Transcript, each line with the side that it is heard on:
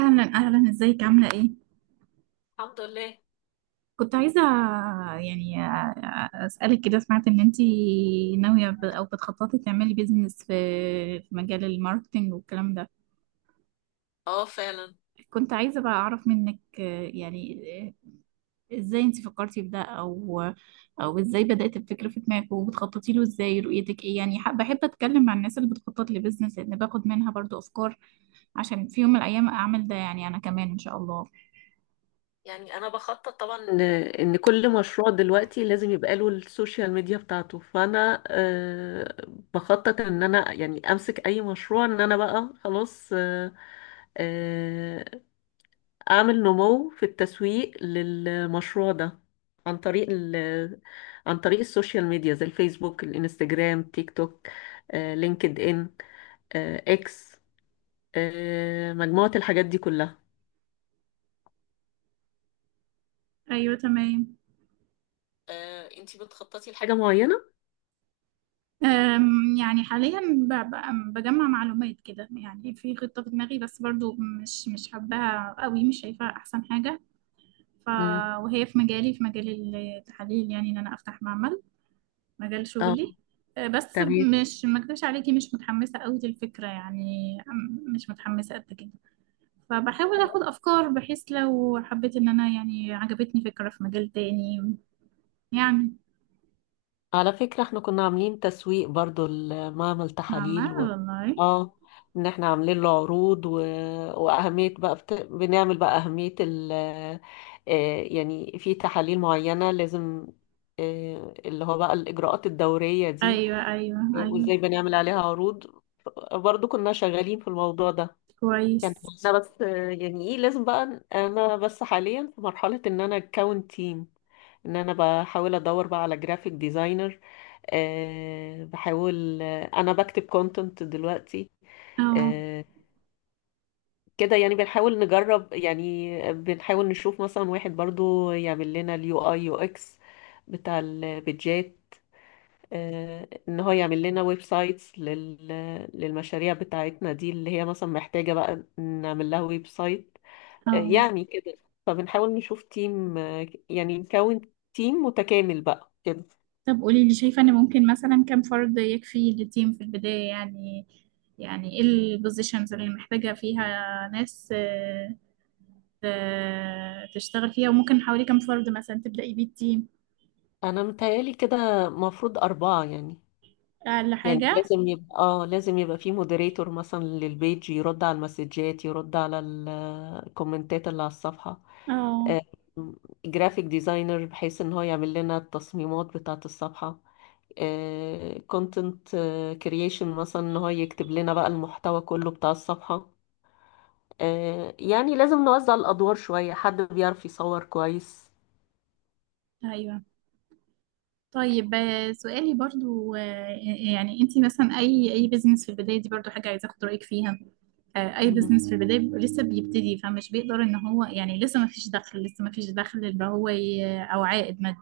right: اهلا، ازيك؟ عامله ايه؟
left: الحمد لله.
right: كنت عايزه يعني اسالك كده. سمعت ان انتي ناويه او بتخططي تعملي بيزنس في مجال الماركتينج والكلام ده.
left: اه فعلا.
right: كنت عايزه بقى اعرف منك، ازاي انتي فكرتي في ده، او ازاي بدات الفكره في دماغك، وبتخططي له ازاي، رؤيتك ايه يعني. بحب اتكلم مع الناس اللي بتخطط لبيزنس، لان باخد منها برضو افكار عشان في يوم من الايام اعمل ده يعني انا كمان ان شاء الله.
left: يعني انا بخطط طبعا ان كل مشروع دلوقتي لازم يبقى له السوشيال ميديا بتاعته، فانا بخطط ان انا يعني امسك اي مشروع، ان انا بقى خلاص، آه، اعمل نمو في التسويق للمشروع ده عن طريق عن طريق السوشيال ميديا زي الفيسبوك، الانستجرام، تيك توك، لينكد ان، اكس، مجموعة الحاجات دي كلها.
right: ايوه تمام.
left: انتي بتخططي لحاجة معينة؟
right: يعني حاليا بجمع معلومات كده، يعني في خطة في دماغي، بس برضو مش حباها قوي، مش شايفاها أحسن حاجة. ف
left: امم.
right: وهي في مجالي، في مجال التحاليل، يعني إن أنا أفتح معمل، مجال
left: اه.
right: شغلي. بس
left: تمام.
right: مش ما أكدبش عليكي، مش متحمسة قوي للفكرة، يعني مش متحمسة قد كده. فبحاول أخد أفكار بحيث لو حبيت إن أنا يعني عجبتني فكرة في مجال تاني يعني.
left: على فكرة، احنا كنا عاملين تسويق برضو لمعمل تحاليل
right: معمل
left: و...
right: والله؟
left: اه، ان احنا عاملين له عروض، واهمية بقى بنعمل بقى اهمية يعني في تحاليل معينة لازم، اللي هو بقى الاجراءات الدورية دي،
right: أيوه أيوه أيوه
left: وازاي بنعمل عليها عروض. برضو كنا شغالين في الموضوع ده. كان
right: كويس.
left: احنا بس، يعني ايه لازم بقى، انا بس حاليا في مرحلة ان انا اكون تيم، ان انا بحاول ادور بقى على جرافيك ديزاينر. بحاول، انا بكتب كونتنت دلوقتي.
right: اه.
left: أه كده يعني، بنحاول نجرب، يعني بنحاول نشوف مثلا واحد برضو يعمل لنا اليو اي يو اكس بتاع البيدجات، ان هو يعمل لنا ويب سايتس للمشاريع بتاعتنا دي اللي هي مثلا محتاجة بقى نعمل لها ويب سايت.
right: اه.
left: يعني كده، فبنحاول نشوف تيم، يعني نكون تيم متكامل بقى كده.
right: طب قولي لي، شايفة ان ممكن مثلا كم فرد يكفي للتيم في البداية، يعني يعني ايه البوزيشنز اللي محتاجة فيها ناس تشتغل فيها، وممكن حوالي كم فرد مثلا تبدأي بيه التيم؟
left: انا متهيالي كده مفروض اربعة يعني.
right: اقل
left: يعني
right: حاجة؟
left: لازم يبقى، اه، لازم يبقى في مودريتور مثلا للبيج، يرد على المسجات، يرد على الكومنتات اللي على الصفحة،
right: اه.
left: آه، جرافيك ديزاينر بحيث ان هو يعمل لنا التصميمات بتاعة الصفحة، كونتنت كرييشن مثلا ان هو يكتب لنا بقى المحتوى كله بتاع الصفحة. يعني لازم نوزع الأدوار شوية. حد بيعرف يصور كويس.
right: ايوه. طيب سؤالي برضو، يعني انتي مثلا اي بيزنس في البداية دي، برضو حاجة عايزة اخد رأيك فيها. اي
left: مم.
right: بزنس في البدايه بيبقى لسه بيبتدي، فمش بيقدر ان هو يعني، لسه ما فيش دخل، لسه ما فيش دخل اللي هو او عائد مادي.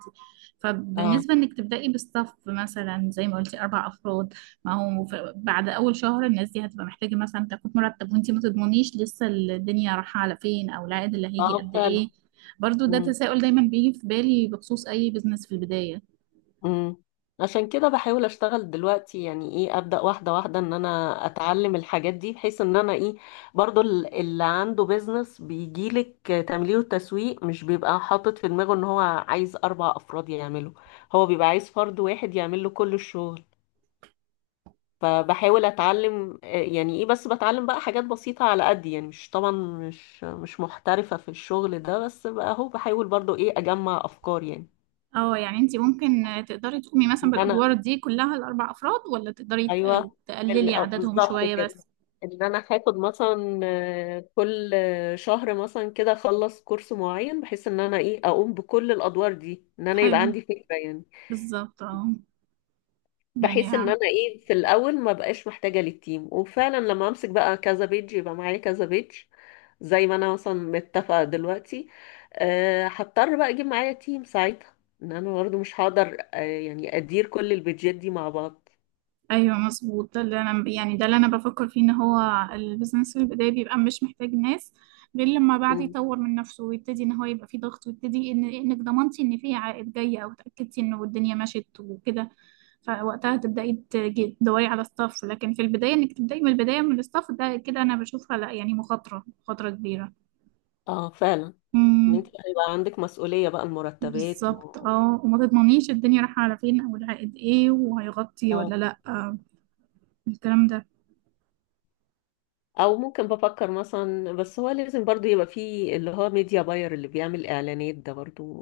left: اه.
right: فبالنسبه انك تبداي بستاف مثلا زي ما قلتي اربع افراد، ما هو بعد اول شهر الناس دي هتبقى محتاجه مثلا تاخد مرتب، وانت ما تضمنيش لسه الدنيا رايحه على فين او العائد اللي هيجي
left: اه
right: قد
left: فعلا.
right: ايه. برضو ده
left: مم.
right: تساؤل دايما بيجي في بالي بخصوص اي بزنس في البدايه.
left: مم. عشان كده بحاول اشتغل دلوقتي، يعني ايه، ابدا واحده واحده ان انا اتعلم الحاجات دي بحيث ان انا ايه، برضو اللي عنده بيزنس بيجيلك تمليه وتسويق مش بيبقى حاطط في دماغه ان هو عايز اربع افراد يعمله، هو بيبقى عايز فرد واحد يعمل له كل الشغل. فبحاول اتعلم، يعني ايه، بس بتعلم بقى حاجات بسيطة على قد يعني، مش طبعا، مش محترفة في الشغل ده، بس بقى اهو، بحاول برضو ايه اجمع افكار يعني.
right: اه، يعني انت ممكن تقدري تقومي
left: ان
right: مثلا
left: انا
right: بالادوار دي كلها الاربع افراد، ولا تقدري
left: ايوه
right: تقللي عددهم
left: بالظبط
right: شويه
left: كده.
right: بس؟
left: ان انا هاخد مثلا، كل شهر مثلا كده اخلص كورس معين بحيث ان انا ايه اقوم بكل الادوار دي، ان انا يبقى
right: حلو.
left: عندي فكرة يعني.
right: بالظبط اه. يعني.
left: بحيث ان انا ايه في الاول ما بقاش محتاجة للتيم، وفعلا لما امسك بقى كذا بيج، يبقى معايا كذا بيج زي ما انا مثلا متفقة دلوقتي. أه هضطر بقى اجيب معايا تيم ساعتها، ان انا برضه مش هقدر يعني ادير كل البيجات دي مع بعض.
right: ايوه مظبوط، ده اللي انا يعني ده اللي انا بفكر فيه، ان هو البيزنس في البداية بيبقى مش محتاج ناس غير لما بعد
left: مم.
right: يطور من نفسه ويبتدي ان هو يبقى فيه ضغط، ويبتدي ان انك ضمنتي ان فيه عائد جاي، او اتاكدتي انه الدنيا مشيت وكده. فوقتها تبداي تدوري على ستاف. لكن في البدايه انك تبداي من البدايه من الستاف ده كده، انا بشوفها لا يعني، مخاطره كبيره.
left: اه فعلا. ان انت
right: امم.
left: هيبقى عندك مسؤولية بقى المرتبات
right: بالظبط
left: و...
right: اه، وما تضمنيش الدنيا رايحه على فين، او العائد ايه، وهيغطي
left: اه.
right: ولا لا، الكلام ده.
left: او ممكن بفكر مثلا، بس هو لازم برضو يبقى فيه اللي هو ميديا باير اللي بيعمل اعلانات ده، برضو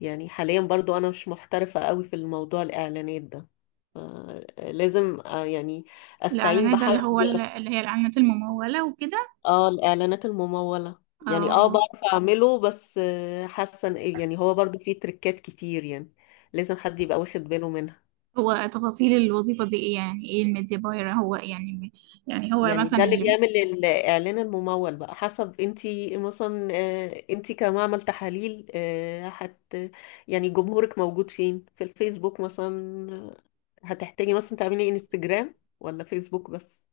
left: يعني حاليا برضو انا مش محترفة قوي في الموضوع الاعلانات ده. لازم، يعني استعين
right: الإعلانات ده اللي
left: بحد
right: هو
left: بيعرف.
right: اللي هي الإعلانات الممولة وكده؟
left: اه، الاعلانات الممولة. يعني اه
right: اه،
left: بعرف اعمله، بس حاسة يعني هو برضو فيه تريكات كتير يعني، لازم حد يبقى واخد باله منها.
right: هو تفاصيل الوظيفة دي إيه، يعني إيه الميديا باير هو يعني، يعني هو
left: يعني ده
right: مثلا
left: اللي
right: اللي…
left: بيعمل الإعلان الممول بقى حسب، انتي مثلا انتي كمعمل تحاليل، آه، هت يعني جمهورك موجود فين، في الفيسبوك مثلا، آه، هتحتاجي مثلا تعملي انستجرام ولا فيسبوك بس.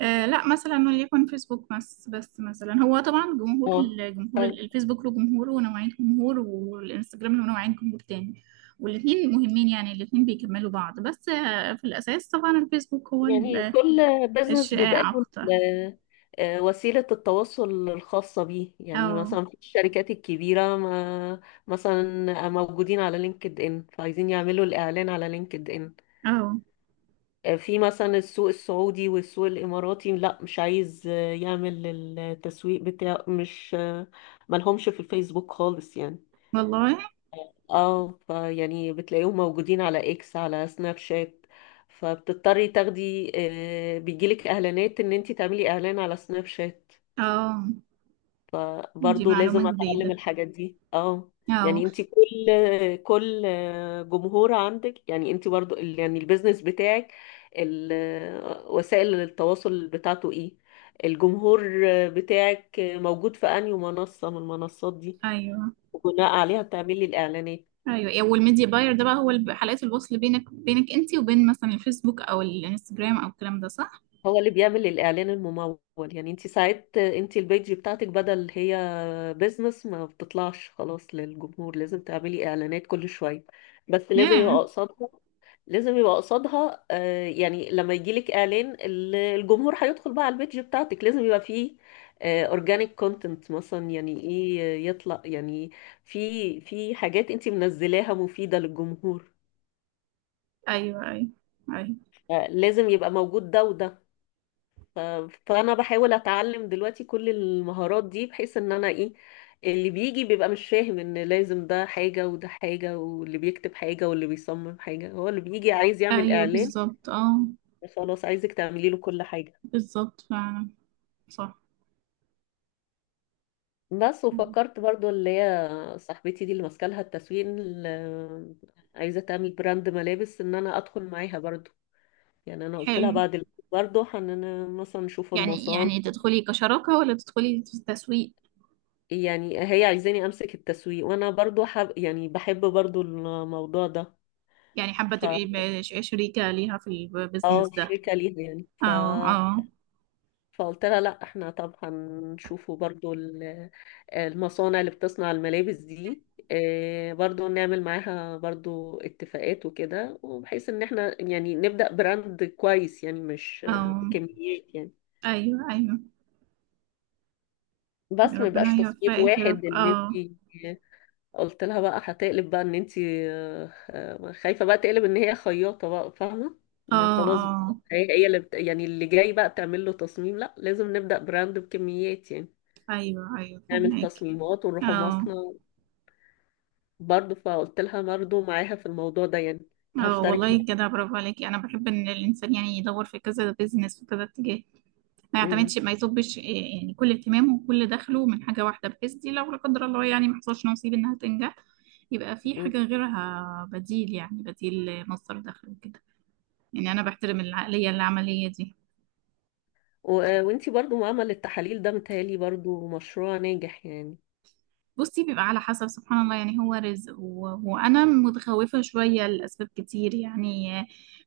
right: آه لا، مثلا وليكن فيسبوك بس، بس مثلا هو طبعا جمهور،
left: اه.
right: الجمهور،
left: آه،
right: الفيسبوك له جمهور ونوعين جمهور، والانستجرام له نوعين جمهور تاني. والاتنين مهمين يعني، الاتنين بيكملوا بعض، بس آه في الأساس طبعا الفيسبوك هو
left: يعني كل بزنس بيبقى
right: الشائع
left: له
right: أكتر.
left: وسيلة التواصل الخاصة بيه. يعني
right: اه.
left: مثلا في الشركات الكبيرة، ما مثلا موجودين على لينكد ان، فعايزين يعملوا الإعلان على لينكد ان.
right: اه.
left: في مثلا السوق السعودي والسوق الإماراتي، لا مش عايز يعمل التسويق بتاعه، مش ملهمش في الفيسبوك خالص يعني.
right: والله.
left: اه، فيعني بتلاقيهم موجودين على اكس، على سناب شات، فبتضطري تاخدي، بيجيلك اعلانات ان انت تعملي اعلان على سناب شات.
right: اه، دي
left: فبرضه لازم
right: معلومة
left: اتعلم
right: جديدة.
left: الحاجات دي. اه.
right: اه.
left: يعني انت كل، كل جمهور عندك، يعني انت برضه يعني البيزنس بتاعك، ال- وسائل التواصل بتاعته ايه، الجمهور بتاعك موجود في انهي منصة من المنصات دي،
right: ايوه
left: وبناء عليها بتعملي الاعلانات.
right: ايوه والميديا باير ده بقى هو حلقة الوصل بينك، انت وبين مثلا الفيسبوك او الانستجرام او الكلام ده، صح؟
left: هو اللي بيعمل الاعلان الممول. يعني انت ساعات انت البيج بتاعتك بدل هي بيزنس ما بتطلعش خلاص للجمهور، لازم تعملي اعلانات كل شوية. بس لازم
right: ياه.
left: يبقى قصادها، لازم يبقى قصادها، يعني لما يجيلك اعلان الجمهور هيدخل بقى على البيج بتاعتك، لازم يبقى فيه اورجانيك كونتنت مثلا. يعني ايه، يطلع يعني في حاجات انت منزلاها مفيدة للجمهور.
right: ايوه ايوه ايوه
left: لازم يبقى موجود ده وده. ف- فانا بحاول اتعلم دلوقتي كل المهارات دي بحيث ان انا ايه، اللي بيجي بيبقى مش فاهم ان لازم ده حاجة وده حاجة، واللي بيكتب حاجة واللي بيصمم حاجة، هو اللي بيجي عايز يعمل
right: ايوه
left: اعلان،
right: بالظبط اه.
left: خلاص عايزك تعملي له كل حاجة.
right: بالظبط فعلا. صح.
left: بس وفكرت برضو اللي هي صاحبتي دي اللي ماسكه لها التسويق، اللي عايزه تعمل براند ملابس، ان انا ادخل معاها برضو. يعني انا قلت
right: حلو.
left: لها بعد برضو هننا مثلا نشوف
right: يعني، يعني تدخلي كشراكة ولا تدخلي في التسويق؟
left: يعني هي عايزاني امسك التسويق، وانا برضو يعني بحب برضو الموضوع ده.
right: يعني حابة
left: ف
right: تبقي شريكة ليها في البيزنس
left: اه،
right: ده؟
left: شركه ليها يعني.
right: اه. اه.
left: فقلت لها لا، احنا طب هنشوفوا برضو المصانع اللي بتصنع الملابس دي، برضو نعمل معاها برضو اتفاقات وكده، وبحيث ان احنا يعني نبدأ براند كويس يعني، مش
right: اه.
left: كميات يعني.
right: ايوه.
left: بس ما
right: ربنا
left: يبقاش تصميم
right: يوفقك يا
left: واحد
right: رب.
left: ان
right: اه.
left: انت. قلت لها بقى هتقلب بقى ان انت خايفة بقى تقلب ان هي خياطة بقى فاهمة ان
right: اه.
left: خلاص،
right: اه.
left: بقى هي اللي يعني اللي جاي بقى تعمل له تصميم، لا لازم نبدأ براند بكميات يعني.
right: ايوه ايوه
left: نعمل
right: فهمك.
left: تصميمات ونروح
right: اه.
left: مصنع. برضه فقلت لها برضه معاها في الموضوع ده يعني.
right: اه
left: هشترك
right: والله،
left: معاك.
right: كده برافو عليكي، انا بحب ان الانسان يعني يدور في كذا بيزنس وكذا اتجاه، ما
left: امم.
right: يعتمدش ما يصبش يعني كل اهتمامه وكل دخله من حاجه واحده، بحيث دي لو لا قدر الله يعني ما حصلش نصيب انها تنجح، يبقى في
left: أمم.
right: حاجه غيرها بديل، يعني بديل مصدر دخل وكده. يعني انا بحترم العقليه العمليه دي.
left: وانتي برضه معمل التحاليل ده متهيألي برضه مشروع ناجح يعني.
right: بصي، بيبقى على حسب، سبحان الله، يعني هو رزق. و… وانا متخوفه شويه لاسباب كتير يعني،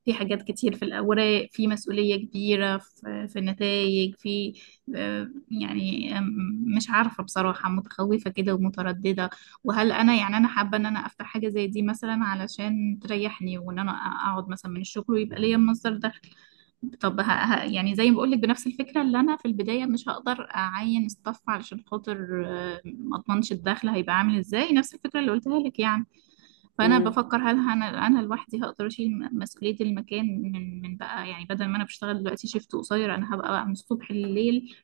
right: في حاجات كتير، في الاوراق، في مسؤوليه كبيره في، في النتائج، في آه، يعني آم، مش عارفه بصراحه، متخوفه كده ومتردده. وهل انا يعني، انا حابه ان انا افتح حاجه زي دي مثلا علشان تريحني، وان انا اقعد مثلا من الشغل ويبقى ليا المصدر ده. طب يعني زي ما بقول لك، بنفس الفكره، اللي انا في البدايه مش هقدر اعين ستاف علشان خاطر ما اضمنش الدخل هيبقى عامل ازاي، نفس الفكره اللي قلتها لك يعني. فانا
left: امم.
right: بفكر، هل انا، انا لوحدي هقدر اشيل مسؤوليه المكان من بقى، يعني بدل ما انا بشتغل دلوقتي شيفت قصير، انا هبقى بقى من الصبح لليل.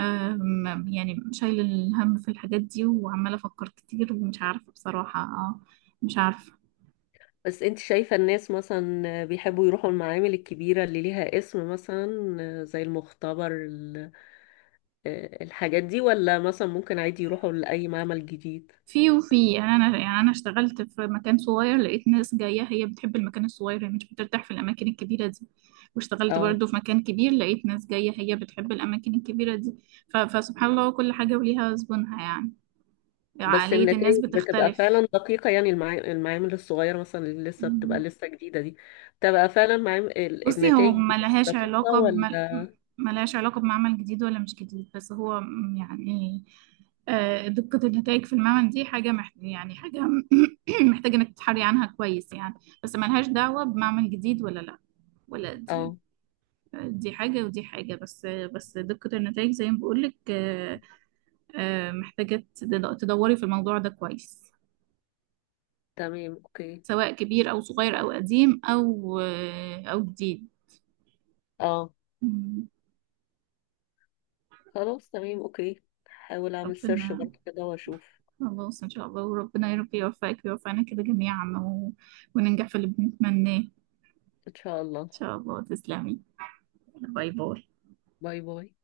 right: يعني شايل الهم في الحاجات دي، وعماله افكر كتير، ومش عارفه بصراحه، مش عارفه.
left: بس انت شايفة الناس مثلا بيحبوا يروحوا المعامل الكبيرة اللي ليها اسم مثلا زي المختبر الحاجات دي، ولا مثلا ممكن عادي يروحوا لأي معمل جديد؟
right: في وفي يعني، انا يعني انا اشتغلت في مكان صغير لقيت ناس جايه هي بتحب المكان الصغير، هي مش بترتاح في الاماكن الكبيره دي. واشتغلت برضو في مكان كبير لقيت ناس جايه هي بتحب الاماكن الكبيره دي. فسبحان الله، كل حاجه وليها زبونها يعني،
left: بس
right: عقليه
left: النتائج
right: الناس
left: بتبقى
right: بتختلف.
left: فعلا دقيقة يعني، المعامل الصغيرة مثلا اللي لسه بتبقى لسه جديدة دي، بتبقى فعلا
right: بصي، هو
left: النتائج بتبقى
right: ملهاش
left: دقيقة،
right: علاقة
left: ولا؟
right: ملهاش علاقة بمعمل جديد ولا مش جديد، بس هو يعني دقة النتائج في المعمل دي حاجة يعني حاجة محتاجة انك تتحري عنها كويس يعني. بس ملهاش دعوة بمعمل جديد ولا لا، ولا دي.
left: اه.
right: دي حاجة ودي حاجة، بس دقة النتائج زي ما بقولك، محتاجة تدوري في الموضوع ده كويس،
left: تمام، اوكي.
right: سواء كبير أو صغير أو قديم أو أو جديد.
left: اه.
right: مم.
left: خلاص، تمام اوكي. هحاول اعمل سيرش
right: ربنا.
left: برضه كده واشوف.
right: خلاص إن شاء الله، وربنا يا رب يوفقك ويوفقنا كده جميعا، و… وننجح في اللي بنتمناه إن
left: ان شاء الله.
right: شاء الله. تسلمي. باي باي.
left: باي باي.